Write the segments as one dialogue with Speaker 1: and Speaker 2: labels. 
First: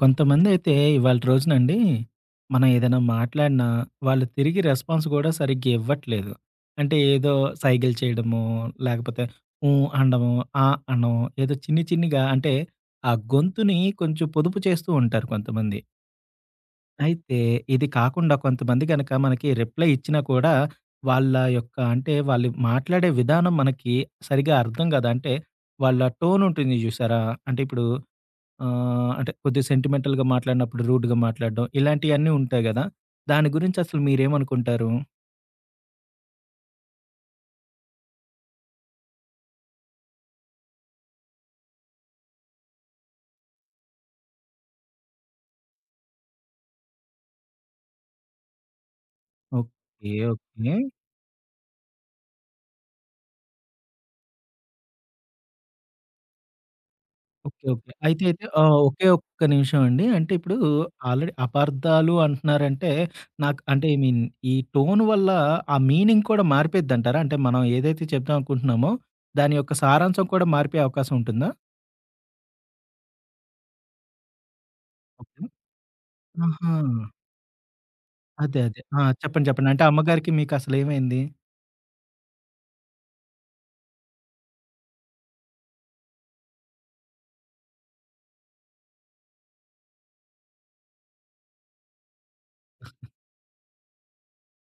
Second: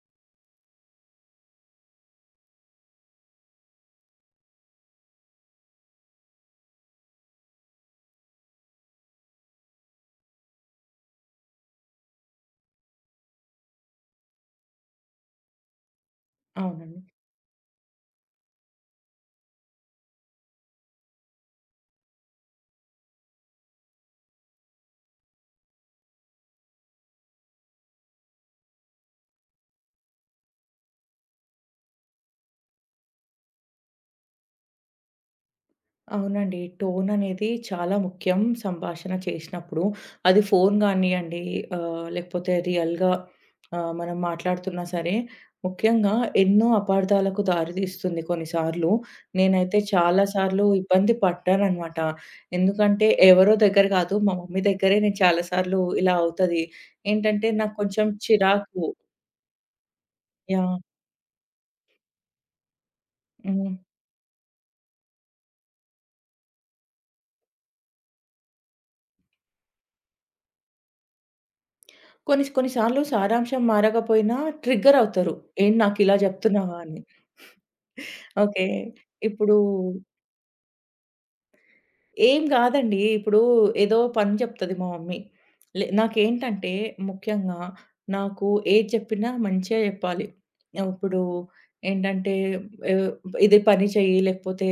Speaker 1: కొంతమందైతే ఇవాళ రోజునండి, మనం ఏదైనా మాట్లాడినా, వాళ్ళు తిరిగి రెస్పాన్స్ గూడా సరిగ్గా ఇవ్వట్లేదు. అంటే ఏదో సైగలు చేయడమో, లేకపోతే హ్మ్. అనడమో, ఆ అనడమో, ఏదో చిన్ని చిన్నిగా అంటే, ఆ గొంతుని కొంచెం పొదుపు చేస్తూ ఉంటారు కొంతమంది.
Speaker 2: అవునండి.
Speaker 1: అయితే ఇది కాకుండా కొంతమంది గనక మనకి రిప్లై ఇచ్చినా కూడా, వాళ్ళ యొక్క అంటే వాళ్ళు మాట్లాడే విధానం మనకి సరిగ్గా అర్థం గాదు. అంటే వాళ్ళ టోన్ ఉంటుంది జూసారా? అంటే ఇప్పుడు అంటే కొద్దిగా సెంటిమెంటల్‌గా మాట్లాడినప్పుడు రూడ్‌గా మాట్లాడడం. ఇలాంటియన్నీ ఉంటాయి గదా! దాని గురించి అసలు మీరేమనుకుంటారు?
Speaker 2: అవునండి. టోననేది చాలా ముఖ్యం సంభాషణ చేసినప్పుడు. అది ఫోను గానియండి లేకపోతే రియల్‌గా మనం మాట్లాడుతున్నా సరే, ముఖ్యంగా ఎన్నో అపార్థాలకు దారితీస్తుంది కొన్నిసార్లు. నేనైతే
Speaker 1: ఓకే.
Speaker 2: చాలా సార్లు
Speaker 1: ఓకే.
Speaker 2: ఇబ్బంది పడ్డాననమాట. ఎందుకంటే ఎవరో దగ్గర కాదు, మా మమ్మీ దగ్గరే నేను చాలా సార్లు ఇలా అవుతది. ఏంటంటే
Speaker 1: ఓకే.
Speaker 2: నాకు
Speaker 1: ఓకే.
Speaker 2: కొంచెం
Speaker 1: అయితే అయితే ఆ!
Speaker 2: చిరాకు
Speaker 1: ఒకే ఒక్క నిమిషం అండి. అంటే ఇప్పుడు
Speaker 2: యాహ్!
Speaker 1: ఆల్రెడీ అపార్థాలు అంటున్నారంటే నాకు
Speaker 2: హ్మ్.
Speaker 1: అంటే ఐ మీన్ ఈ టోన్ వల్ల ఆ మీనింగ్ కూడా మారిపోయిద్దంటారా? అంటే మనం ఏదైతే చెప్దాం అనుకుంటున్నామో దాని యొక్క సారాంశం కూడా మారిపోయే అవకాశం ఉంటుందా?
Speaker 2: కొన్ని కొన్ని సార్లు సారాంశం మారకపోయినా ట్రిగ్గరవుతరు.
Speaker 1: ఓకే.
Speaker 2: "ఏంటి నాకిలా
Speaker 1: ఆహా!
Speaker 2: జెప్తున్నావా?" అని.
Speaker 1: అదే.
Speaker 2: ఓకే.
Speaker 1: అదే. ఆ! చెప్పండి.
Speaker 2: ఇప్పుడు
Speaker 1: చెప్పండి. అంటే అమ్మగారికి మీకు అసలేమైంది?
Speaker 2: ఏం గాదండి. ఇప్పుడు ఏదో పని జెప్తది మా మమ్మీ. నాకేంటంటే ముఖ్యంగా నాకు ఏది జెప్పినా మంచిగా జెప్పాలి. ఇప్పుడు ఏంటంటే ఆహ్, ఇది పని చెయ్యి, లేకపోతే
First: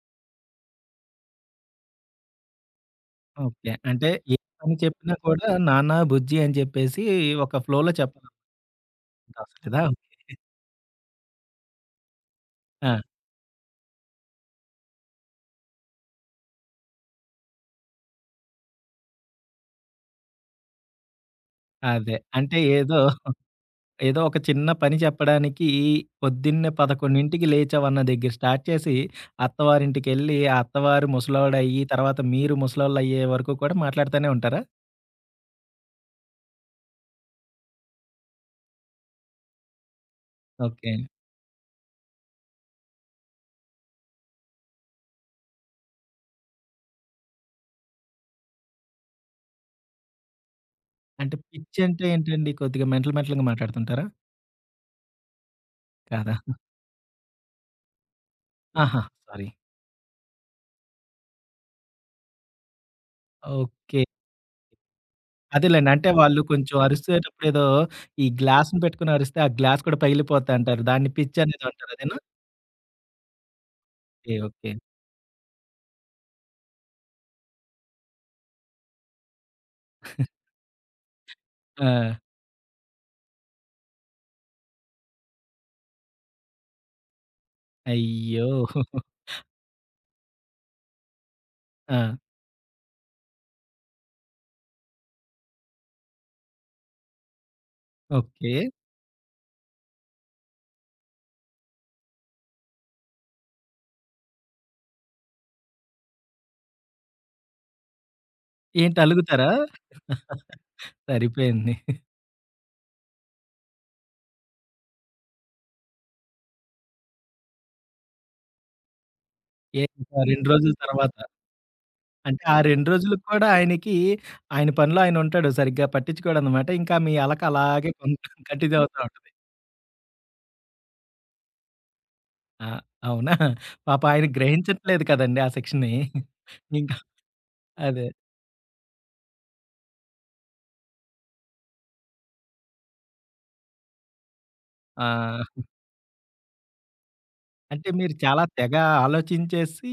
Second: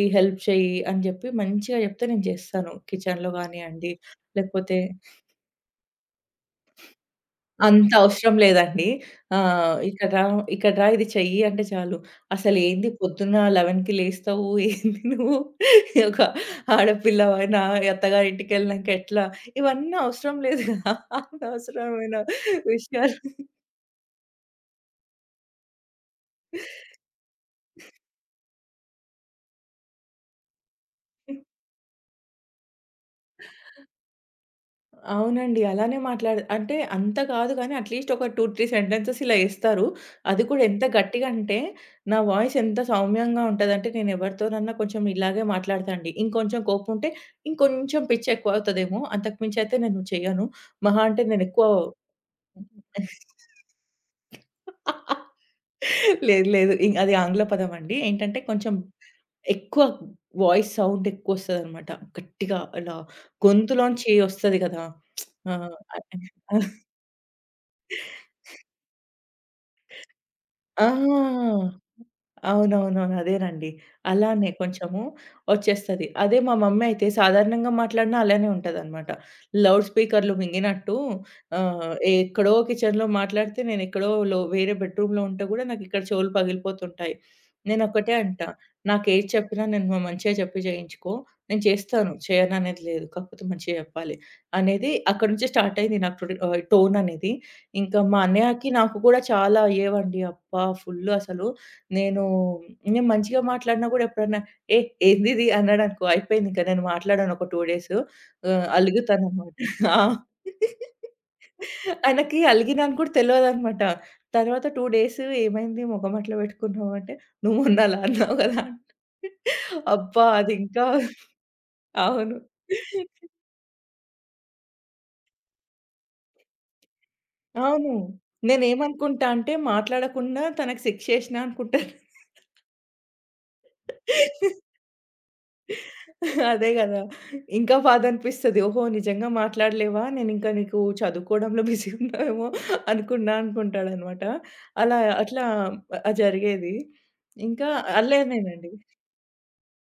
Speaker 2: ఈ హెల్ప్ చెయ్యి అని జెప్పి మంచిగా జెప్తే నేను జేస్తాను. కిచెన్‌లో
Speaker 1: ఓకే.
Speaker 2: గానియండి,
Speaker 1: అంటే ఏ పని
Speaker 2: లేకపోతే
Speaker 1: చెప్పినా కూడా నాన్న, బుజ్జి అని చెప్పేసి ఒక ఫ్లోలో
Speaker 2: అంత అవసరం
Speaker 1: చెప్పాలనుకుంటారు
Speaker 2: లేదండి.
Speaker 1: కదా!
Speaker 2: ఇక్కడ రా,
Speaker 1: ఓకే.
Speaker 2: ఇక్కడ రా ఇది చెయ్యి అంటే చాలు. అసలేంది
Speaker 1: ఆ!
Speaker 2: పొద్దున్న 11కి లేస్తావు? ఏంది నువ్వు? ఒక ఆడపిల్లవైన అత్తగారింటికెళ్ళినంక ఎట్లా? ఇవన్నీ అవసరం లేదు కదా!
Speaker 1: అదే.
Speaker 2: అనవసరమైన
Speaker 1: అంటే ఏదో,
Speaker 2: విషయాలు.
Speaker 1: ఏదో ఒక చిన్న పని చెప్పడానికి పొద్దున్నే 11కి లేచావన్న దగ్గర స్టార్ట్ చేసి, అత్తవారింటికెళ్ళి, ఆ అత్తవారు ముసలోడయ్యి, తర్వాత మీరు ముసలోళ్ళయ్యే వరకు కూడా మాట్లాడుతూనే ఉంటారా?
Speaker 2: అవునండి. అలానే మాట్లాడ అంటే అంత కాదు గానీ అట్‌లీస్ట్ ఒక 2, 3 సెంటెన్సెస్ ఇలా ఏస్తారు. అది కూడా ఎంత
Speaker 1: ఓకే.
Speaker 2: గట్టిగా అంటే, నా వాయిస్ ఎంత సౌమ్యంగా ఉంటదంటే, నేను ఎవరితోనన్నా కొంచెం ఇలాగే మాట్లాడతా అండి. ఇంకొంచెం కోపం ఉంటే, ఇంకొంచెం పిచ్ ఎక్కువ అవుతదేమో. అంతకు మించి అయితే నేను చెయ్యను. మహా అంటే
Speaker 1: అంటే
Speaker 2: నేను ఎక్కువ
Speaker 1: పిచ్చి అంటే ఏంటండి? కొద్దిగా మెంటల్ మెంటల్‌గా మాట్లాడుతుంటారా? కాదా?
Speaker 2: లేదు. లేదు. అది ఆంగ్ల పదం అండి. ఏంటంటే కొంచెం
Speaker 1: ఆహా! సారీ.
Speaker 2: ఎక్కువ వాయిస్ సౌండ్ ఎక్కువొస్తదనమాట. గట్టిగా అలా
Speaker 1: ఓకే.
Speaker 2: గొంతులోంచి ఒస్తది కదా! ఆ!
Speaker 1: అదేలెండి. అంటే వాళ్ళు కొంచెం అరిసేటప్పుడు ఏదో ఈ గ్లాస్‌ని పెట్టుకొని అరిస్తే, ఆ గ్లాస్ కూడా పగిలిపోద్ది అంటారు.
Speaker 2: ఆ!
Speaker 1: దాన్ని పిచ్ అనేది అంటారు. అదేనా?
Speaker 2: అవునవునవును. అదేనండి.
Speaker 1: ఓకే.
Speaker 2: అలానే
Speaker 1: ఓకే.
Speaker 2: కొంచెము ఒచ్చేస్తది. అదే మా మమ్మీ అయితే సాధారణంగా మాట్లాడినా అలానే ఉంటదనమాట. లౌడ్ స్పీకర్‌లు మింగినట్టు
Speaker 1: ఆ!
Speaker 2: ఆహ్, ఎక్కడో కిచెన్‌లో మాట్లాడితే నేనెక్కడో వేరే బెడ్‌రూమ్‌లో ఉంటే గూడా నాకిక్కడ చెవులు పగిలిపోతుంటాయి. నేనొక్కటే
Speaker 1: అయ్యో!
Speaker 2: అంటా, "నాకేది చెప్పినా నేను మా మంచిగా చెప్పి చేయించుకో. నేను చేస్తాను.
Speaker 1: ఆ!
Speaker 2: చేయననేది లేదు. కాకపోతే మంచిగా చెప్పాలి" అనేది అక్కడి నుంచి స్టార్ట్ అయింది నాకు టుడే టోననేది. ఇంకా మా
Speaker 1: ఓకే.
Speaker 2: అన్నయ్యకి నాకు కూడా చాలా అయ్యేవండి. అబ్బా! ఫుల్లు అసలు. నేను నేను మంచిగా మాట్లాడినా గూడా ఎప్పుడన్నా, ఏ ఏందిది అన్నాడనుకో అయిపోయింది ఇంక నేను మాట్లాడను ఒక 2 డేస్.
Speaker 1: ఏంటి అలుగుతారా?
Speaker 2: అలుగుతాననమాట. ఆ!
Speaker 1: సరిపోయింది.
Speaker 2: ఆయనకి అలిగినాను కూడా తెలవదనమాట. తర్వాత 2 డేస్ ఏమైంది మొఖం అట్లా పెట్టుకున్నావు అంటే, "నువ్వు మొన్న అలా అన్నావు గదా!"
Speaker 1: ఏ ఇంకా
Speaker 2: అబ్బా!
Speaker 1: 2
Speaker 2: అది
Speaker 1: రోజుల
Speaker 2: ఇంకా
Speaker 1: తర్వాత.
Speaker 2: అవును.
Speaker 1: అంటే ఆ 2 రోజులకు కూడా ఆయనకి ఆయన పనిలో ఆయన ఉంటాడు. సరిగ్గా పట్టించుకోడనమాట. ఇంకా మీ అలక అలాగే
Speaker 2: అవును.
Speaker 1: కంటిన్యూ అవుతా
Speaker 2: నేనేమనుకుంటా
Speaker 1: ఉంటది.
Speaker 2: అంటే మాట్లాడకుండా తనకి శిక్షేషిన అనుకుంటాను.
Speaker 1: ఆ! అవునా? పాపం ఆయన గ్రహించట్లేదు కదండీ ఆ సెక్షన్‌ని.
Speaker 2: అదే
Speaker 1: ఇంకా
Speaker 2: గదా! ఇంకా
Speaker 1: అదే.
Speaker 2: బాధనిపిస్తది. ఓహో! నిజంగా మాట్లాడలేవా? నేనింకా నీకు చదువుకోవడంలో బిజీ ఉన్నావేమో అనుకున్నా అనుకుంటాడనమాట. అలా
Speaker 1: ఆ!
Speaker 2: అట్లా జరిగేది. ఇంకా
Speaker 1: అంటే మీరు చాలా
Speaker 2: అల్లనేనండి.
Speaker 1: తెగ ఆలోచించేసి,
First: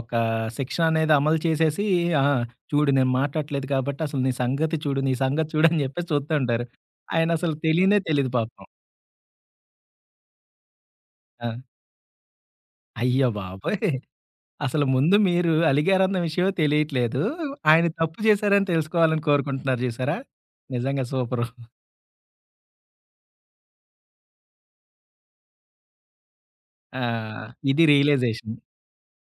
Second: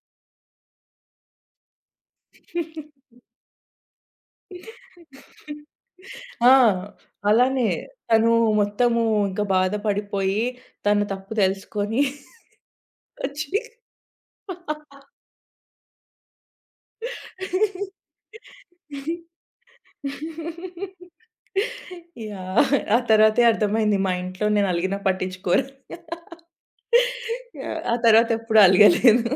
Speaker 1: ఒక శిక్షణ అనేది అమలు చేసేసి, ఆ! చూడు నేను మాట్లాడట్లేదు కాబట్టి అసలు నీ సంగతి చూడు, నీ సంగతి చూడు అని చెప్పేసి చూస్తూ
Speaker 2: ఆ!
Speaker 1: ఉంటారు. ఆయనసలు
Speaker 2: అలానే
Speaker 1: తెలియనే తెలీదు
Speaker 2: తను
Speaker 1: పాపం.
Speaker 2: మొత్తము ఇంకా బాధపడిపోయి తన తప్పు
Speaker 1: ఆ!
Speaker 2: తెలుసుకొని
Speaker 1: అయ్య
Speaker 2: వచ్చి
Speaker 1: బాబోయ్! అసలు ముందు మీరు అలిగారన్న విషయం తెలియట్లేదు. ఆయన తప్పు చేశారని తెలుసుకోవాలని కోరుకుంటున్నారు చూసారా? నిజంగా సూపరు.
Speaker 2: యాహ్! ఆ తర్వాతే అర్థమైంది మా ఇంట్లో నేను అలిగినా పట్టించుకోరని.
Speaker 1: ఆ!
Speaker 2: యాహ్!
Speaker 1: ఇది
Speaker 2: ఆ తర్వాత
Speaker 1: రియలైజేషన్.
Speaker 2: ఎప్పుడు అలగలేదు.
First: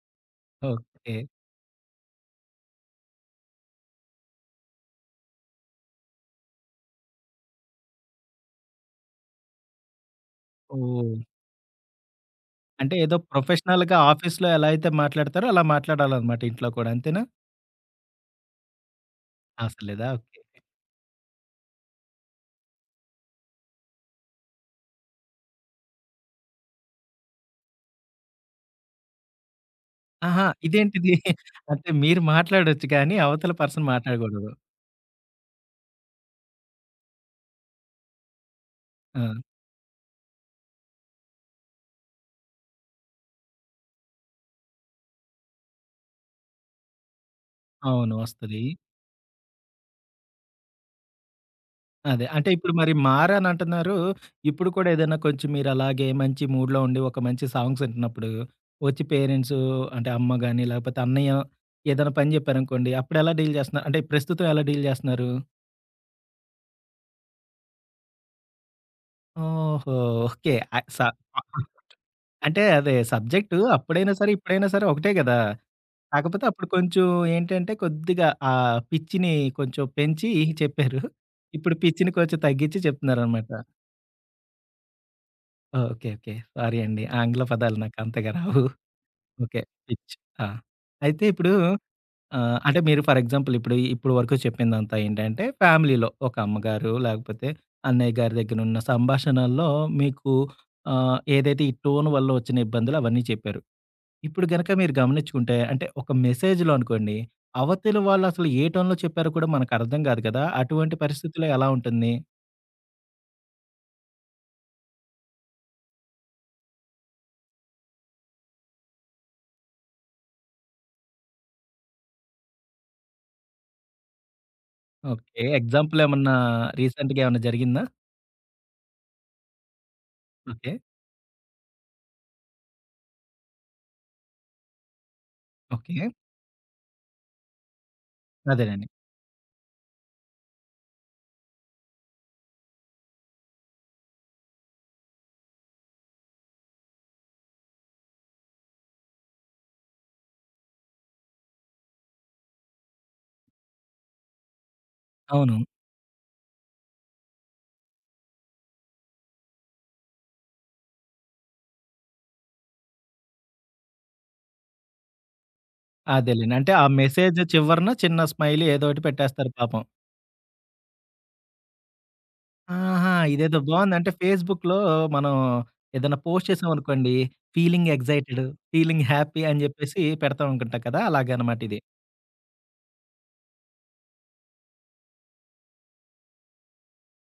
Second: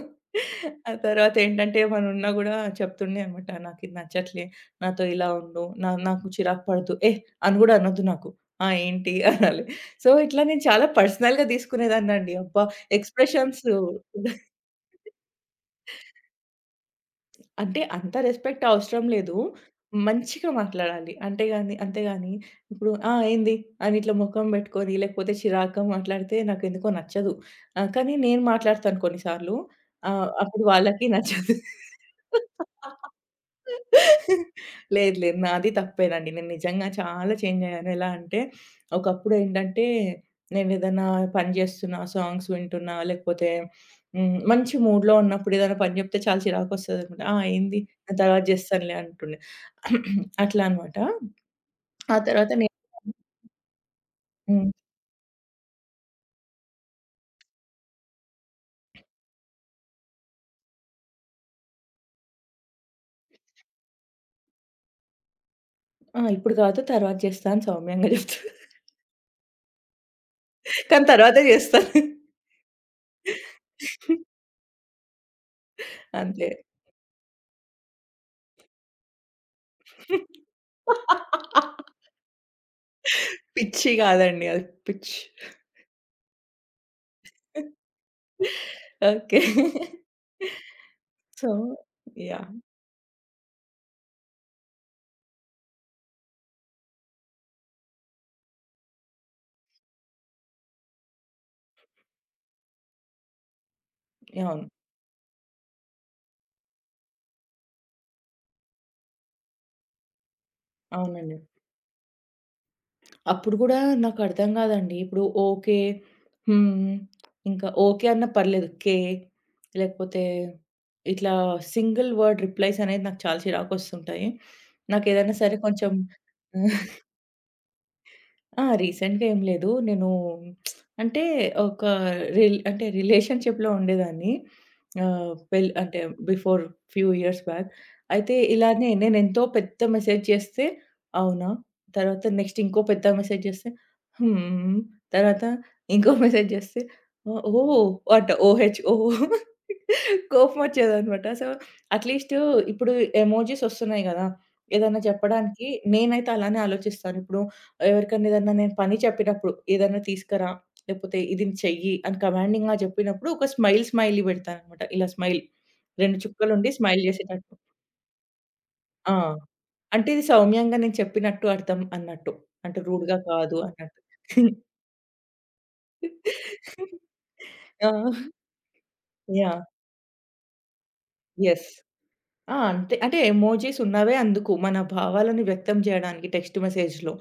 Speaker 2: ఆ
Speaker 1: ఓకే.
Speaker 2: తర్వాత ఏంటంటే ఏమైనా ఉన్నా గూడా చెప్తుండే అనమాట. నాకిది నచ్చట్లే, నాతో ఇలా ఉండు, నాకు చిరాకు పడదు. అని గూడా అనొద్దు నాకు. ఆ! ఏంటి అనాలి. సో, ఇట్లా నేను చాలా
Speaker 1: ఓహ్!
Speaker 2: పర్సనల్‌గా తీసుకునేదాన్నండి. అబ్బా!
Speaker 1: అంటే ఏదో
Speaker 2: ఎక్స్‌ప్రెషన్స్
Speaker 1: ప్రొఫెషనల్‌గా ఆఫీస్‌లో ఎలా అయితే మాట్లాడతారో అలా మాట్లాడాలన్నమాట ఇంట్లో కూడా అంతేనా?
Speaker 2: అంటే అంత రెస్పెక్ట్ అవసరం లేదు.
Speaker 1: అవసరం లేదా? ఓకే.
Speaker 2: మంచిగా మాట్లాడాలి. అంటే గాని అంతే గాని ఇప్పుడు "ఆ! ఏంది?" అని ఇట్లా మొఖం పెట్టుకొని, లేకపోతే చిరాకుగా మాట్లాడితే నాకెందుకో నచ్చదు. కానీ నేను మాట్లాడతాను కొన్ని సార్లు.
Speaker 1: ఆహా!
Speaker 2: అప్పుడు వాళ్ళకి
Speaker 1: ఇదేంటిది?
Speaker 2: నచ్చదు.
Speaker 1: అంటే మీరు మాట్లాడొచ్చు కానీ అవతల పర్సన్ మాట్లాడకూడదు.
Speaker 2: లేదు. లేదు. నాది తప్పేనండి. నేను నిజంగా చాలా చేంజ్ అయ్యాను. ఎలా అంటే
Speaker 1: ఆ!
Speaker 2: ఒకప్పుడేంటంటే నేనేదన్నా పని చేస్తున్నా, సాంగ్స్ వింటున్నా లేకపోతే మంచి మూడ్‌లో ఉన్నప్పుడు ఏదైనా పని జెప్తే చాలా చిరాకొస్తదనమాట. ఆ! ఏంది?
Speaker 1: అవును.
Speaker 2: నేను తర్వాత
Speaker 1: వస్తది.
Speaker 2: జేస్తానులే అంటుండే. అట్లా అనమాట. ఆ
Speaker 1: అదే. అంటే
Speaker 2: తర్వాత
Speaker 1: ఇప్పుడు
Speaker 2: నేను
Speaker 1: మరి మారానంటున్నారు. ఇప్పుడు
Speaker 2: హ్మ్.
Speaker 1: కూడా ఏదైనా కొంచెం మీరు అలాగే మంచి మూడ్‌లో ఉండి ఒక మంచి సాంగ్స్ వింటున్నప్పుడు వచ్చి పేరెంట్స్ అంటే అమ్మ గాని, లేకపోతే అన్నయ్య ఏదైనా పని చెప్పారనుకోండి. అప్పుడెలా డీల్ చేస్తున్నారు? అంటే ప్రస్తుతం ఎలా డీల్ చేస్తున్నారు?
Speaker 2: ఆ! ఇప్పుడు కాదు తర్వాత జేస్తా అని సౌమ్యంగా జెప్తా.
Speaker 1: ఓహో! ఓకే. అ స
Speaker 2: కానీ తర్వాతే జేస్తాను.
Speaker 1: అంటే అదే సబ్జెక్టు అప్పుడైనా సరే, ఇప్పుడైనా సరే ఒకటే గదా! కాకపోతే
Speaker 2: అంతే.
Speaker 1: అప్పుడు కొంచెం ఏంటంటే కొద్దిగా ఆ పిచ్చిని కొంచెం పెంచి చెప్పారు. ఇప్పుడు పిచ్చిని కొంచెం తగ్గించి చెప్తున్నారనమాట.
Speaker 2: పిచ్చి గాదండి. అది పిచ్.
Speaker 1: ఓకే. ఓకే. సారీ అండి. ఆంగ్ల పదాలు నాకు అంతగా రావు.
Speaker 2: ఓకే.
Speaker 1: ఓకే. పిచ్. ఆ! అయితే
Speaker 2: సో
Speaker 1: ఇప్పుడు
Speaker 2: యాహ్!
Speaker 1: అంటే మీరు ఫర్ ఎగ్జాంపుల్ ఇప్పుడు ఇప్పుడు వరకు చెప్పిందంతా ఏంటంటే ఫ్యామిలీలో ఒక అమ్మగారు లేకపోతే అన్నయ్య గారి దగ్గర ఉన్న సంభాషణల్లో మీకు ఏదైతే ఈ టోన్ వల్ల వచ్చిన ఇబ్బందులు అవన్నీ చెప్పారు. ఇప్పుడు
Speaker 2: అవును.
Speaker 1: గనక మీరు గమనించుకుంటే అంటే ఒక మెసేజ్‌లో అనుకోండి, అవతలి వాళ్ళు అసలు ఏ టోన్‌లో చెప్పారో కూడా మనకు అర్థం కాదు కదా! అటువంటి
Speaker 2: అవునండి.
Speaker 1: పరిస్థితిలో ఎలా ఉంటుంది?
Speaker 2: అప్పుడు గూడా నాకర్థం గాదండి. ఇప్పుడు ఓకే. హ్మ్. ఇంకా ఓకే అన్నా పర్లేదు. లేకపోతే ఇట్లా సింగిల్ వర్డ్ రిప్లైస్ అనేది నాకు చాలా చిరాకొస్తుంటాయి. నాకేదైనా
Speaker 1: ఓకే.
Speaker 2: సరే కొంచెం
Speaker 1: ఎగ్జాంపుల్ ఏమన్నా రీసెంట్‌గా ఏమన్నా జరిగిందా?
Speaker 2: ఆ! రీసెంట్‌గా ఏం లేదు. నేను
Speaker 1: ఓకే.
Speaker 2: అంటే ఒక రిల్ అంటే రిలేషన్‌షిప్‌లో ఉండేదాన్ని. పెళ్ అంటే
Speaker 1: okay.
Speaker 2: Before few years back. అయితే
Speaker 1: అదేనండి.
Speaker 2: ఇలానే నేనెంతో పెద్ద మెసేజ్ చేస్తే, అవునా? తర్వాత నెక్స్ట్ ఇంకో పెద్ద మెసేజ్ చేస్తే, హ్మ్. తర్వాత ఇంకో మెసేజ్ చేస్తే, ఓహ్! అంట ఓహెచ్ ఓహ్! కోపం వచ్చేదనమాట. సో, అట్‌లీస్ట్ ఇప్పుడు ఎమోజిస్ వస్తున్నాయి కదా! ఏదైనా
Speaker 1: అవును.
Speaker 2: చెప్పడానికి నేనైతే అలానే ఆలోచిస్తాను. ఇప్పుడు ఎవరికన్నా ఏదన్నా నేను పని చెప్పినప్పుడు, ఏదన్నా తీసుకురా, లేకపోతే ఇది చెయ్యి అని కమాండింగ్‌గా చెప్పినప్పుడు, ఒక స్మైల్ స్మైలీ పెడతాననమాట. ఇలా స్మైల్ 2
Speaker 1: అదేలెండి.
Speaker 2: చుక్కలుండి
Speaker 1: అంటే ఆ
Speaker 2: స్మైల్
Speaker 1: మెసేజ్
Speaker 2: చేసేటట్టు.
Speaker 1: చివరన చిన్న స్మైలీ ఏదో ఒకటి
Speaker 2: ఆ!
Speaker 1: పెట్టేస్తారు పాపం.
Speaker 2: అంటే ఇది సౌమ్యంగా నేను చెప్పినట్టు అర్థం అన్నట్టు. అంటే
Speaker 1: ఆహా!
Speaker 2: రూడ్‌గా
Speaker 1: ఇదేదో
Speaker 2: కాదు
Speaker 1: బాగుంది.
Speaker 2: అన్నట్టు.
Speaker 1: అంటే ఫేస్‌బుక్‌లో మనం ఏదైనా పోస్ట్ చేసామనుకోండి,
Speaker 2: ఆ!
Speaker 1: ఫీలింగ్ ఎక్సైటెడ్, ఫీలింగ్ హ్యాపీ అని
Speaker 2: యాహ్!
Speaker 1: చెప్పేసి పెడతా అనుకుంటా కదా! అలాగనమాట
Speaker 2: యెస్.
Speaker 1: ఇది.
Speaker 2: ఆ! అంతే. అంటే ఎమోజీస్ ఉన్నవే అందుకు. మన భావాలను వ్యక్తం చేయడానికి టెక్స్ట్ మెసేజ్‌లో.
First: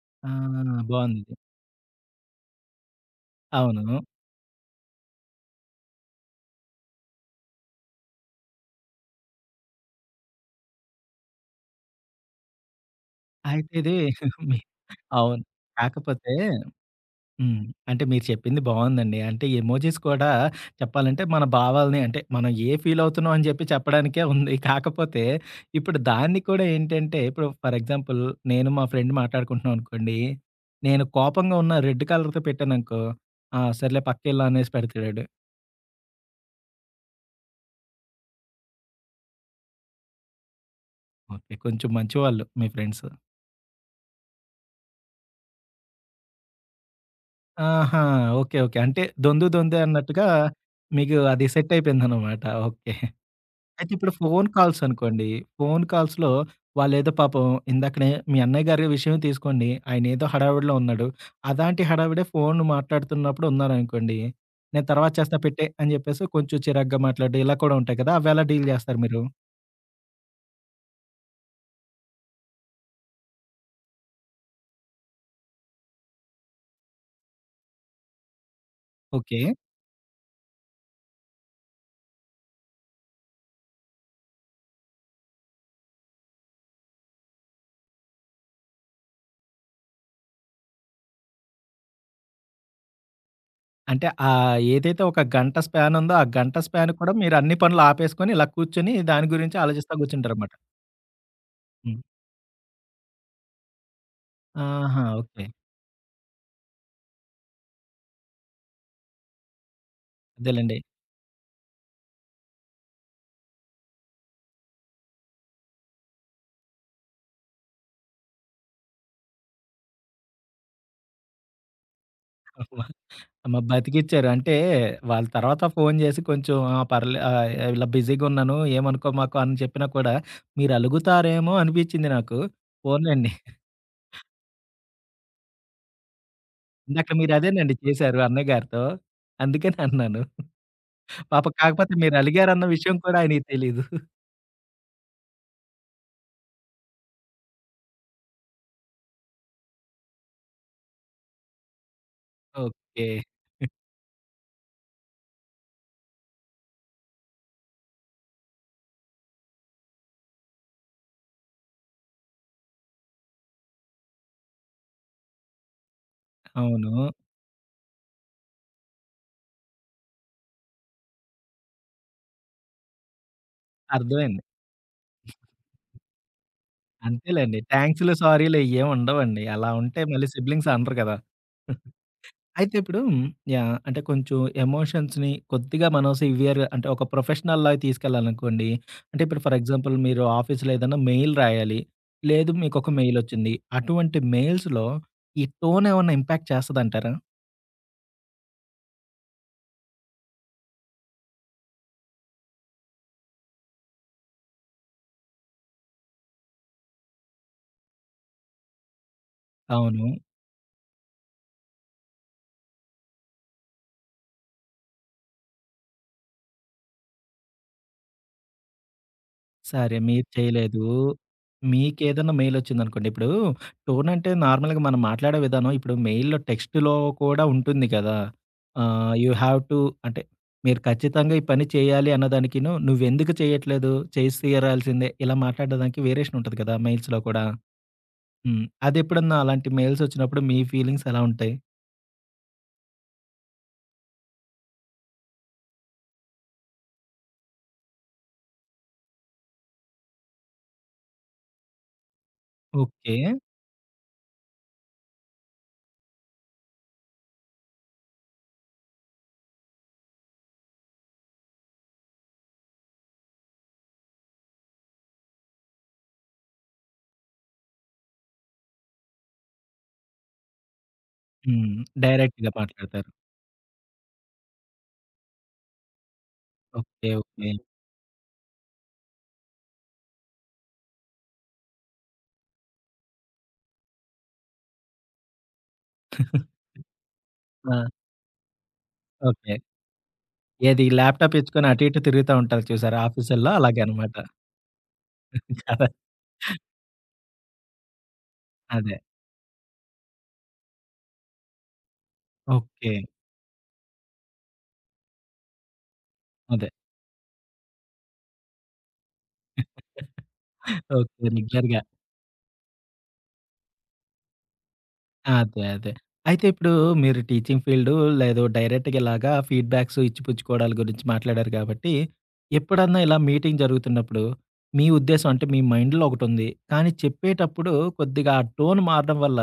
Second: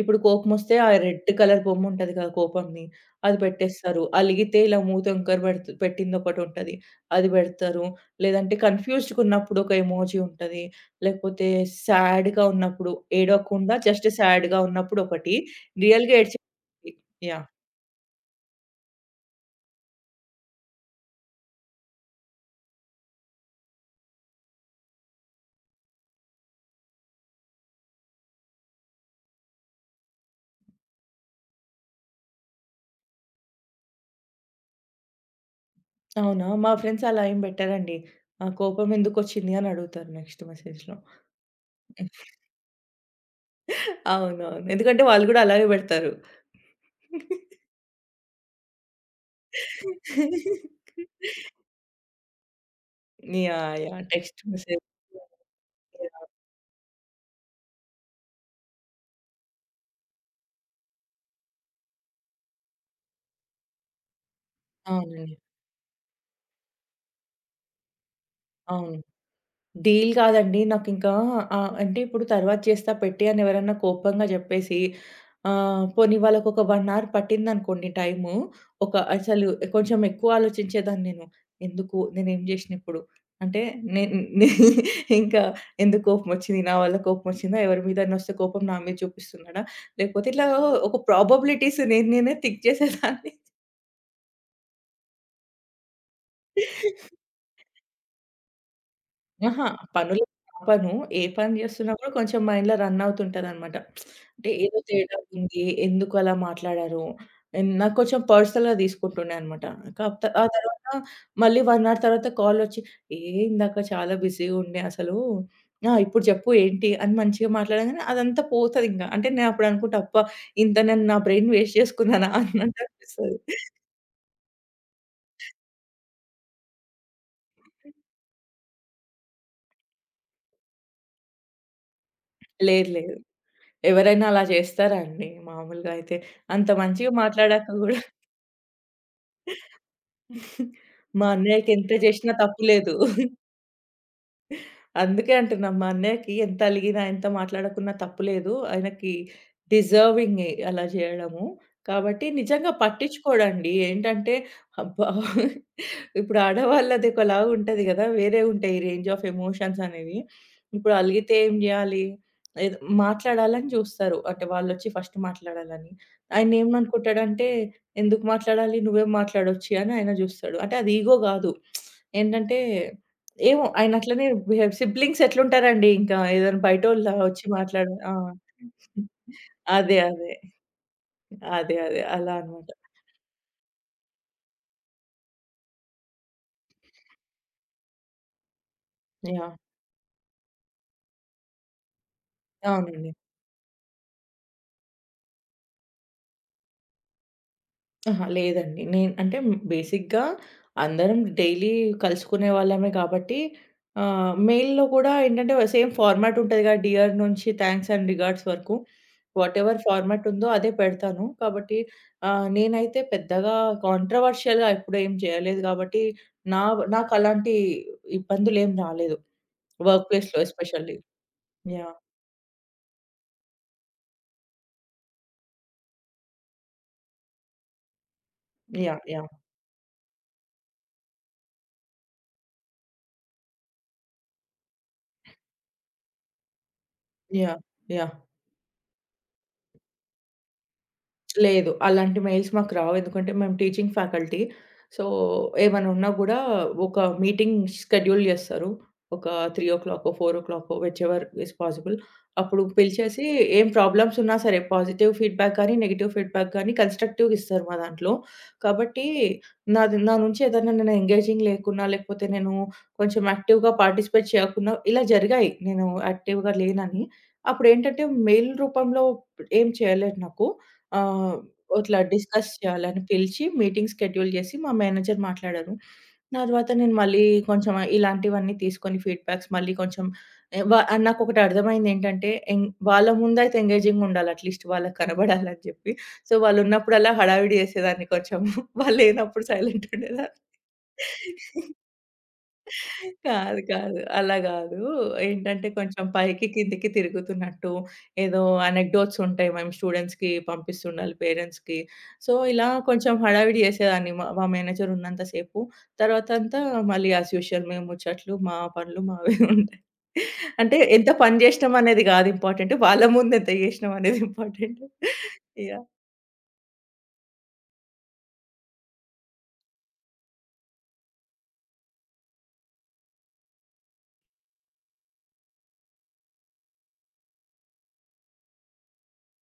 Speaker 2: ఇప్పుడు
Speaker 1: ఆ!
Speaker 2: కోపమొస్తే ఆ
Speaker 1: బాగుంది.
Speaker 2: రెడ్
Speaker 1: ఇది.
Speaker 2: కలర్ బొమ్మ ఉంటది కదా! కోపంది. అది
Speaker 1: అవును.
Speaker 2: పెట్టేస్తారు. అలిగితే ఇలా మూతి వంకర పెడుతు పెట్టిందొకటుంటది. అది పెడతారు. లేదంటే కన్‌ఫ్యూజ్డ్‌గా ఉన్నప్పుడు ఒక ఎమోజీ ఉంటది. లేకపోతే సాడ్‌గా ఉన్నప్పుడు
Speaker 1: అయితే
Speaker 2: ఏడవకుండా
Speaker 1: ఇది
Speaker 2: జస్ట్
Speaker 1: మీ
Speaker 2: సాడ్‌గా ఉన్నప్పుడు ఒకటి.
Speaker 1: అవును.
Speaker 2: రియల్‌గా
Speaker 1: కాకపోతే
Speaker 2: ఏడ్చే యాహ్!
Speaker 1: హ్మ్. అంటే మీరు చెప్పింది బావుందండి. అంటే ఎమోజిస్ కూడా చెప్పాలంటే మన భావాల్ని అంటే మనం ఏ ఫీల్ అవుతున్నాం అని చెప్పి చెప్పడానికే ఉంది. కాకపోతే ఇప్పుడు దాన్ని కూడా ఏంటంటే ఇప్పుడు ఫర్ ఎగ్జాంపుల్ నేను మా ఫ్రెండ్ మాట్లాడుకుంటున్నాం అనుకోండి. నేను కోపంగా ఉన్న రెడ్ కలర్‌తో పెట్టాననుకో, "ఆ! సర్లే పక్కెళ్ళు" అనేసి పెడతాడు.
Speaker 2: అవునా! మా ఫ్రెండ్స్ అలా ఏం పెట్టరండి. ఆ కోపం ఎందుకొచ్చింది అని అడుగుతారు నెక్స్ట్ మెసేజ్‌లో.
Speaker 1: ఓకే. కొంచెం మంచివాళ్ళు మీ ఫ్రెండ్స్.
Speaker 2: అవునవును. ఎందుకంటే వాళ్ళు గూడా అలాగే బెడతారు.
Speaker 1: ఆహా! ఓకే. ఓకే. అంటే దొందు దొందే అన్నట్టుగా మీకు అది సెట్ అయిపోయిందనమాట. ఓకే.
Speaker 2: యాహ్!
Speaker 1: అయితే
Speaker 2: యాహ్!
Speaker 1: ఇప్పుడు
Speaker 2: టెక్స్ట్
Speaker 1: ఫోను కాల్స్
Speaker 2: మెసేజ్.
Speaker 1: అనుకోండి. Phone
Speaker 2: yeah!
Speaker 1: కాల్స్‌లో వాళ్ళేదో పాపం ఇందాకనే మీ అన్నయ్య గారి విషయమే తీసుకోండి. ఆయనేదో హడావిడిలో ఉన్నాడు. అలాంటి హడావిడే ఫోను మాట్లాడుతున్నప్పుడు ఉన్నారనుకోండి. నేను తర్వాత
Speaker 2: అవునండి.
Speaker 1: చేస్తా పెట్టేయి అని జెప్పేసి కొంచెం చిరాగ్గా మాట్లాడడం ఇలా కూడా ఉంటాయి కదా! అవెలా డీల్
Speaker 2: అవును.
Speaker 1: జేస్తారు మీరు?
Speaker 2: డీల్ కాదండి. నాకింకా అంటే ఇప్పుడు తర్వాత చేస్తా పెట్టి అని ఎవరన్నా కోపంగా జెప్పేసి పోనీ వాళ్ళకొక 1 అవర్ పట్టిందనుకోండి టైము. ఒక
Speaker 1: ఓకే.
Speaker 2: అసలు కొంచెం ఎక్కువ ఆలోచించేదాన్ని నేను. ఎందుకు? నేనేం జేసినా ఇప్పుడు? అంటే నే నే ఇంకా ఎందుకు కోపమొచ్చింది? నా వల్ల కోపమొచ్చిందా? ఎవరి మీదనొస్తే కోపం నా మీద చూపిస్తున్నాడా? లేకపోతే ఇట్లా ఒక ప్రాబబిలిటీస్ నేను నేనే థింక్ చేసేదాన్ని.
Speaker 1: అంటే ఏదైతే ఒక గంట స్పాన్ ఉందో, ఆ గంట స్పాన్ కూడా మీరు అన్ని పనులు ఆపేసుకొని ఇలా కూర్చొని దాని గురించి
Speaker 2: అహా!
Speaker 1: ఆలోచిస్తా
Speaker 2: పనులు
Speaker 1: కూర్చుంటారనమాట.
Speaker 2: ఆపను. ఏ పని జేస్తున్నా
Speaker 1: హ్మ్.
Speaker 2: గూడా కొంచెం మైండ్‌లో రన్ అవుతుంటదనమాట. అంటే ఏదో
Speaker 1: ఆహా!
Speaker 2: తేడా
Speaker 1: ఓకే.
Speaker 2: ఉంది. ఎందుకు అలా మాట్లాడారు? నాకు కొంచెం పర్సనల్‌గా తీసుకుంటుండే అనమాట. కాపోతే ఆ
Speaker 1: అదేలెండి.
Speaker 2: తర్వాత మళ్ళీ 1 అవర్ తర్వాత కాలొచ్చి, "ఏ ఇందాక చాలా బిజీగా ఉండే అసలు. ఆ! ఇప్పుడు జెప్పు ఏంటి?" అని మంచిగా మాట్లాడంగానే అదంతా పోతదింక. అంటే నేను అప్పుడు అనుకుంటా, "అబ్బా! ఇంత నేను నా బ్రెయిన్ వేస్ట్ చేసుకున్నానా?" అన్నట్టు అనిపిస్తది.
Speaker 1: అమ్మ! బతికిచ్చారు. అంటే వాళ్ళు తర్వాత ఫోను జేసి కొంచెం ఆ! ఇలా బిజీగున్నాను ఏమనుకో మాకు అని చెప్పినా కూడా మీరు అలుగుతారేమో అనిపిచ్చింది నాకు.
Speaker 2: లేదు లేదు.
Speaker 1: పోన్లెండి.
Speaker 2: ఎవరైనా అలా జేస్తారా అండి? మామూలుగా అయితే. అంత మంచిగా
Speaker 1: ఇందాక మీరు
Speaker 2: మాట్లాడాక
Speaker 1: అదేనండి
Speaker 2: గూడా
Speaker 1: చేశారు అన్నయ్య గారితో. అందుకని అన్నాను.
Speaker 2: మా
Speaker 1: పాపం కాకపోతే
Speaker 2: అన్నయ్యకెంత
Speaker 1: మీరు
Speaker 2: జేషినా తప్పు
Speaker 1: అలిగారన్న విషయం
Speaker 2: లేదు.
Speaker 1: కూడా ఆయనకి తెలీదు.
Speaker 2: అందుకే అంటున్నా మా అన్నయ్యకి ఎంత అలిగినా, ఎంత మాట్లాడకున్నా తప్పు లేదు. ఆయనకి డిజర్వింగే అలా జేయడము. కాబట్టి నిజంగా
Speaker 1: ఓకే.
Speaker 2: పట్టించుకోడండి. ఏంటంటే అబ్బా! ఇప్పుడు ఆడవాళ్ళది ఒకలాగా ఉంటది గదా! వేరే ఉంటాయి రేంజ్ ఆఫ్ ఎమోషన్స్ అనేవి. ఇప్పుడు అలిగితే ఏం జేయాలి? ఏదో మాట్లాడాలని జూస్తారు. అంటే వాళ్ళొచ్చి ఫస్ట్ మాట్లాడాలని.
Speaker 1: అవును.
Speaker 2: ఆయనేమనుకుంటాడంటే, "ఎందుకు మాట్లాడాలి? నువ్వే మాట్లాడొచ్చి" అని ఆయన జూస్తాడు. అంటే అది ఇగో గాదు. ఏంటంటే ఏమో ఆయన అట్లనే
Speaker 1: అర్థమైంది.
Speaker 2: బిహేవ్ సిబ్లింగ్స్ ఎట్లుంటారండి ఇంకా ఏదైనా బయటోళ్ళా వచ్చి
Speaker 1: అంతేలెండి.
Speaker 2: మాట్లాడ ఆ!
Speaker 1: థాంక్స్‌లు, సారీలు ఇయ్యేం ఉండవండి. అలా
Speaker 2: అదే.
Speaker 1: ఉంటే మళ్ళీ
Speaker 2: అదే.
Speaker 1: సిబ్లింగ్స్ అనరు కదా!
Speaker 2: అదే. అదే. అలా అన్నమాట.
Speaker 1: అయితే ఇప్పుడు యాహ్! అంటే కొంచెం ఎమోషన్స్‌ని కొద్దిగా మనం సివియర్ అంటే ఒక ప్రొఫెషనల్‌లాగా తీసుకెళ్ళాలనుకోండి. అంటే ఇప్పుడు ఫర్
Speaker 2: యాహ్!
Speaker 1: ఎగ్జాంపుల్ మీరు ఆఫీస్‌లో ఏదైనా మెయిల్ రాయాలి. లేదు మీకొక
Speaker 2: అవునండి.
Speaker 1: మెయిల్ వచ్చింది. అటువంటి మెయిల్స్‌లో ఈ టోన్ ఏమన్నా ఇంపాక్ట్ చేస్తదంటారా?
Speaker 2: అహా! లేదండి. నేను అంటే బేసిక్‌గా అందరం డైలీ కలుసుకునే వాళ్ళమే కాబట్టి మెయిల్‌లో కూడా ఏంటంటే సేమ్ ఫార్మాట్ ఉంటదిగా డియర్ నుంచి థాంక్స్ అండ్ రిగార్డ్స్ వరకు. వాటెవర్
Speaker 1: అవును.
Speaker 2: ఫార్మాట్ ఉందో అదే పెడతాను. కాబట్టి నేనైతే పెద్దగా కాంట్రోవర్షియల్‌గా ఎప్పుడు ఏం చేయలేదు కాబట్టి నా నాకు అలాంటి ఇబ్బందులేం రాలేదు.
Speaker 1: సరే.
Speaker 2: వర్క్
Speaker 1: మీరు
Speaker 2: ప్లేస్‌లో
Speaker 1: చేయలేదు.
Speaker 2: ఎస్పెషల్లీ. యాహ్!
Speaker 1: మీకేదన్నా మెయిలొచ్చిందనుకోండి. ఇప్పుడు టోన్ అంటే నార్మల్‌గా మనం మాట్లాడే విధానం ఇప్పుడు మెయిల్‌లో టెక్స్ట్‌లో కూడా ఉంటుంది కదా!
Speaker 2: Yeah!
Speaker 1: You
Speaker 2: yeah!
Speaker 1: Have to అంటే మీరు ఖచ్చితంగా ఈ పని చేయాలి అన్నదానికిను, నువ్వెందుకు చేయట్లేదు, చేసి తీరాల్సిందే ఇలా మాట్లాడడానికి వేరియేషన్ ఉంటది కదా! మెయిల్స్‌లో కూడా.
Speaker 2: యాహ్! యాహ్!
Speaker 1: హ్మ్. అదెప్పుడన్నా అలాంటి మెయిల్సొచ్చినప్పుడు మీ ఫీలింగ్స్ ఎలా ఉంటాయి?
Speaker 2: లేదు. అలాంటి మెయిల్స్ మాకు రావు. ఎందుకంటే మేము టీచింగ్ ఫ్యాకల్టీ. సో, ఏమైనా ఉన్నా గూడా ఒక మీటింగ్ షెడ్యూల్ జేస్తారు. ఒక 3:00కో, 4:00కో విచెవర్ ఈస్ పాసిబుల్. అప్పుడు
Speaker 1: ఓకే.
Speaker 2: పిలిచేసి ఏం ప్రాబ్లమ్స్ ఉన్నా సరే పాజిటివ్ ఫీడ్‌బ్యాక్ గానీ, నెగెటివ్ ఫీడ్‌బ్యాక్ గానీ కన్‌స్ట్రక్టివ్‌గా ఇస్తారు మా దాంట్లో. కాబట్టి నా నుంచి ఏదైనా నేను ఎంగేజింగ్ లేకున్నా, లేకపోతే నేను కొంచెం యాక్టివ్‌గా పార్టిసిపేట్ చేయకున్నా ఇలా జరిగాయి. నేను యాక్టివ్‌గా లేనని. అప్పుడేంటంటే మెయిల్ రూపంలో ఏం చేయలేదు నాకు. ఆ!
Speaker 1: హ్మ్.
Speaker 2: ఇట్లా
Speaker 1: డైరెక్ట్‌గా
Speaker 2: డిస్కస్ చేయాలని
Speaker 1: మాట్లాడతారు.
Speaker 2: పిలిచి మీటింగ్ షెడ్యూల్ చేసి మా మేనేజర్ మాట్లాడారు. నా తర్వాత నేను
Speaker 1: ఓకే.
Speaker 2: మళ్ళీ
Speaker 1: ఓకే.
Speaker 2: కొంచెం ఇలాంటివన్నీ తీసుకొని ఫీడ్‌బ్యాక్స్ మళ్ళీ కొంచెం ఎ వ నాకొకటి అర్థమైందేంటంటే వాళ్ళ ముందయితే ఎంగేజింగ్‌గా ఉండాలి అట్‌లీస్ట్ వాళ్ళకి కనబడాలని చెప్పి. సో, వాళ్ళున్నప్పుడల్లా హడావిడి
Speaker 1: ఆ!
Speaker 2: చేసేదాన్ని కొంచెం. వాళ్ళు లేనప్పుడు
Speaker 1: ఓకే.
Speaker 2: సైలెంట్ ఉండేదాన్ని.
Speaker 1: ఏది ల్యాప్‌టాప్ ఇచ్చుకొని అటు ఇటు తిరుగుతా ఉంటారు చూసారా ఆఫీసుల్లో
Speaker 2: కాదు.
Speaker 1: అలాగే
Speaker 2: కాదు.
Speaker 1: అనమాట.
Speaker 2: అలా గాదు. ఏంటంటే
Speaker 1: కదా!
Speaker 2: కొంచెం పైకి, కిందకి తిరుగుతున్నట్టు ఏదో
Speaker 1: అదే.
Speaker 2: అనెక్డోట్స్ ఉంటాయి. మేము స్టూడెంట్స్‌కి పంపిస్తుండాలి పేరెంట్స్‌కి. సో, ఇలా
Speaker 1: ఓకే.
Speaker 2: కొంచెం హడావిడి చేసేదాన్ని మా మా మేనేజర్ ఉన్నంత సేపు. తర్వాతంతా
Speaker 1: అదే.
Speaker 2: మళ్ళీ యాజ్ యూజువల్ మేము ముచ్చట్లు, మా పనులు మావే ఉంటాయి. అంటే ఎంత
Speaker 1: ఓకే.
Speaker 2: పని జేసినాం
Speaker 1: రెగ్యులర్‌గా.
Speaker 2: అనేది గాదు ఇంపార్టెంట్. వాళ్ళ ముందు ఎంత జేసినాం అనేది ఇంపార్టెంట్.
Speaker 1: అదే.
Speaker 2: యాహ్!
Speaker 1: అదే. అయితే ఇప్పుడు మీరు టీచింగ్ ఫీల్డు లేదు డైరెక్ట్‌గా ఇలాగా ఫీడ్‌బ్యాక్స్ ఇచ్చిపుచ్చుకోవడాల గురించి మాట్లాడారు కాబట్టి, ఎప్పుడన్నా ఇలా మీటింగ్ జరుగుతున్నప్పుడు మీ ఉద్దేశం అంటే మీ మైండ్‌లో ఒకటుంది. కానీ చెప్పేటప్పుడు కొద్దిగా ఆ టోన్ మారడం వల్ల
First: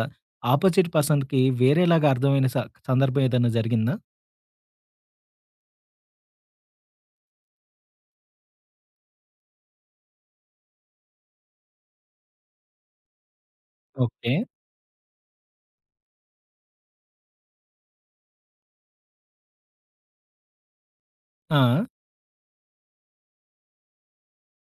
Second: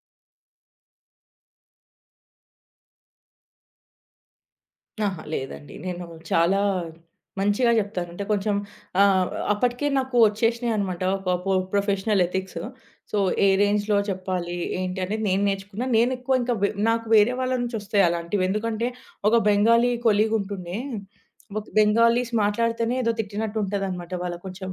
Speaker 1: ఆపోజిట్ పర్సన్‌కి వేరేలాగా అర్థమైన సందర్భం ఏదైనా జరిగిందా?
Speaker 2: అహా! లేదండి. నేను చాలా మంచిగా జెప్తాను. అంటే కొంచెం ఆహ్, అప్పటికే నాకు వచ్చేసినాయనమాట. ఒక ప్రొఫెషనల్ ఎథిక్స్. సో, ఏ రేంజ్‌లో
Speaker 1: ఓకే.
Speaker 2: చెప్పాలి, ఏంటి అనేది నేను నేర్చుకున్నా. నేను ఎక్కువ ఇంకా నాకు వేరే వాళ్ళ నుంచి వస్తాయి అలాంటివి. ఎందుకంటే, ఒక బెంగాలీ కొలీగ్ ఉంటుండే. ఒక
Speaker 1: ఆ!
Speaker 2: బెంగాలీస్ మాట్లాడితేనే ఏదో తిట్టినట్టు ఉంటదనమాట. వాళ్ళు కొంచెం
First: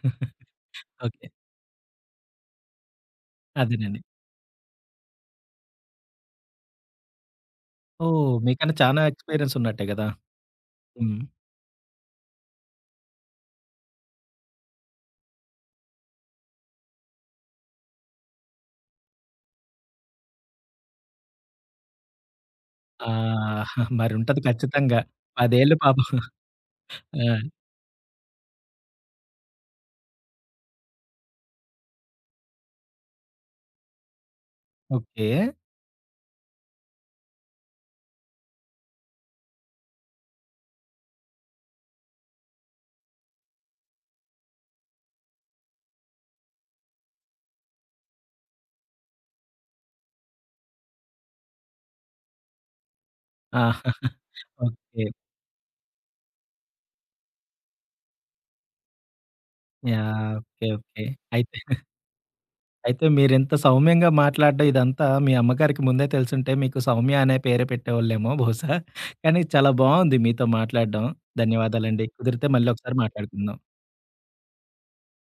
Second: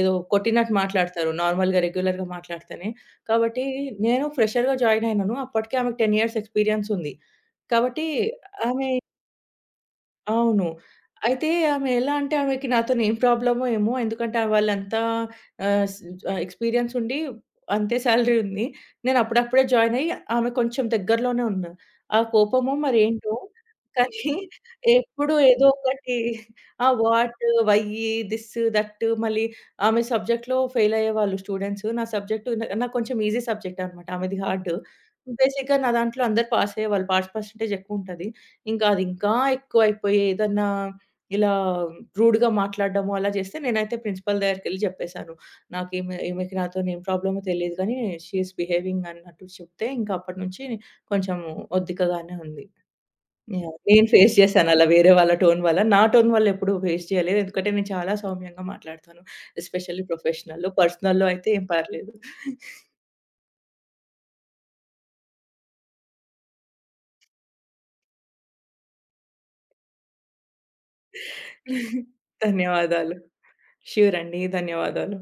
Speaker 2: ఏదో కొట్టినట్టు
Speaker 1: ఓకే.
Speaker 2: మాట్లాడతారు. నార్మల్‌గా రెగ్యులర్‌గా మాట్లాడితేనే. కాబట్టి
Speaker 1: అదేనండి.
Speaker 2: నేను ఫ్రెషర్‌గా జాయిన్ అయినాను. అప్పటికే ఆమెకు 10 ఇయర్స్ ఎక్స్‌పీరియన్స్ ఉంది. కాబట్టి
Speaker 1: ఓహ్! మీకన్నా
Speaker 2: ఆమె
Speaker 1: చానా ఎక్స్‌పీరియన్స్ ఉన్నట్టే గదా!
Speaker 2: అవును.
Speaker 1: హ్మ్.
Speaker 2: అయితే ఆమె ఎలా అంటే ఆమెకి నాతోని ఏం ప్రాబ్లమో ఏమో! ఎందుకంటే వాళ్ళంతా ఆహ్, స్ ఎక్స్‌పీరియన్స్ ఉండి అంతే సాలరీ ఉంది. నేను అప్పుడప్పుడే జాయిన్ అయ్యి ఆమె కొంచెం దగ్గరలోనే ఉన్నా. ఆ కోపమో
Speaker 1: ఆ!
Speaker 2: మరేంటో కానీ
Speaker 1: మరుంటది ఖచ్చితంగా.
Speaker 2: ఎప్పుడు
Speaker 1: 10
Speaker 2: ఏదో
Speaker 1: ఏళ్ళు
Speaker 2: ఒకటి
Speaker 1: పాపం.
Speaker 2: ఆ! వాట్,
Speaker 1: ఆ!
Speaker 2: వై, థిస్, థట్ మళ్ళీ ఆమె సబ్జెక్ట్‌లో ఫెయిల్ అయ్యేవాళ్ళు స్టూడెంట్స్. నా సబ్జెక్ట్ నాకు కొంచెం ఈజీ సబ్జెక్ట్ అనమాట. ఆమెది హార్డ్.
Speaker 1: ఓకే.
Speaker 2: బేసిక్‌గా నా దాంట్లో అందరూ పాస్ అయ్యేవాళ్ళు. పాస్ పర్సెంటేజ్ ఎక్కువుంటది. ఇంకా అది ఇంకా ఎక్కువైపోయి ఏదన్నా ఇలా రూడ్‌గా మాట్లాడడము అలా చేస్తే నేనైతే ప్రిన్సిపల్ దగ్గరికెళ్ళి చెప్పేసాను. ఈమెకి నాతోని ఏం ప్రాబ్లమో తెలీదు గానీ షీ ఈస్ బిహేవింగ్ అన్నట్టు చెప్తే ఇంకా అప్పటి నుంచి కొంచెం ఒద్దికగానే ఉంది.
Speaker 1: ఆ!
Speaker 2: యాహ్! నేను ఫేస్ చేశాను అలా
Speaker 1: ఓకే.
Speaker 2: వేరే వాళ్ళ టోన్ వల్ల. నా టోన్ వల్ల ఎప్పుడు ఫేస్ చేయలేదు. ఎందుకంటే నేను చాలా సౌమ్యంగా మాట్లాడతాను. Especially
Speaker 1: yeah! ఓకే.
Speaker 2: ప్రొఫెషనల్‌లో.
Speaker 1: ఓకే.
Speaker 2: పర్సనల్‌లో అయితే
Speaker 1: అయితే,
Speaker 2: ఏం పర్లేదు.
Speaker 1: అయితే మీరింత సౌమ్యంగా మాట్లాడడం ఇదంతా మీ అమ్మగారికి ముందే తెలిసుంటే మీకు సౌమ్య అనే పేరే పెట్టేవాళ్ళేమో బహుశా. కానీ చాలా బావుంది మీతో మాట్లాడడం. ధన్యవాదాలండి. కుదిరితే మళ్ళీ ఒకసారి
Speaker 2: ధన్యవాదాలు.
Speaker 1: మాట్లాడుకుందాం.
Speaker 2: ష్యూర్ అండి. ధన్యవాదాలు.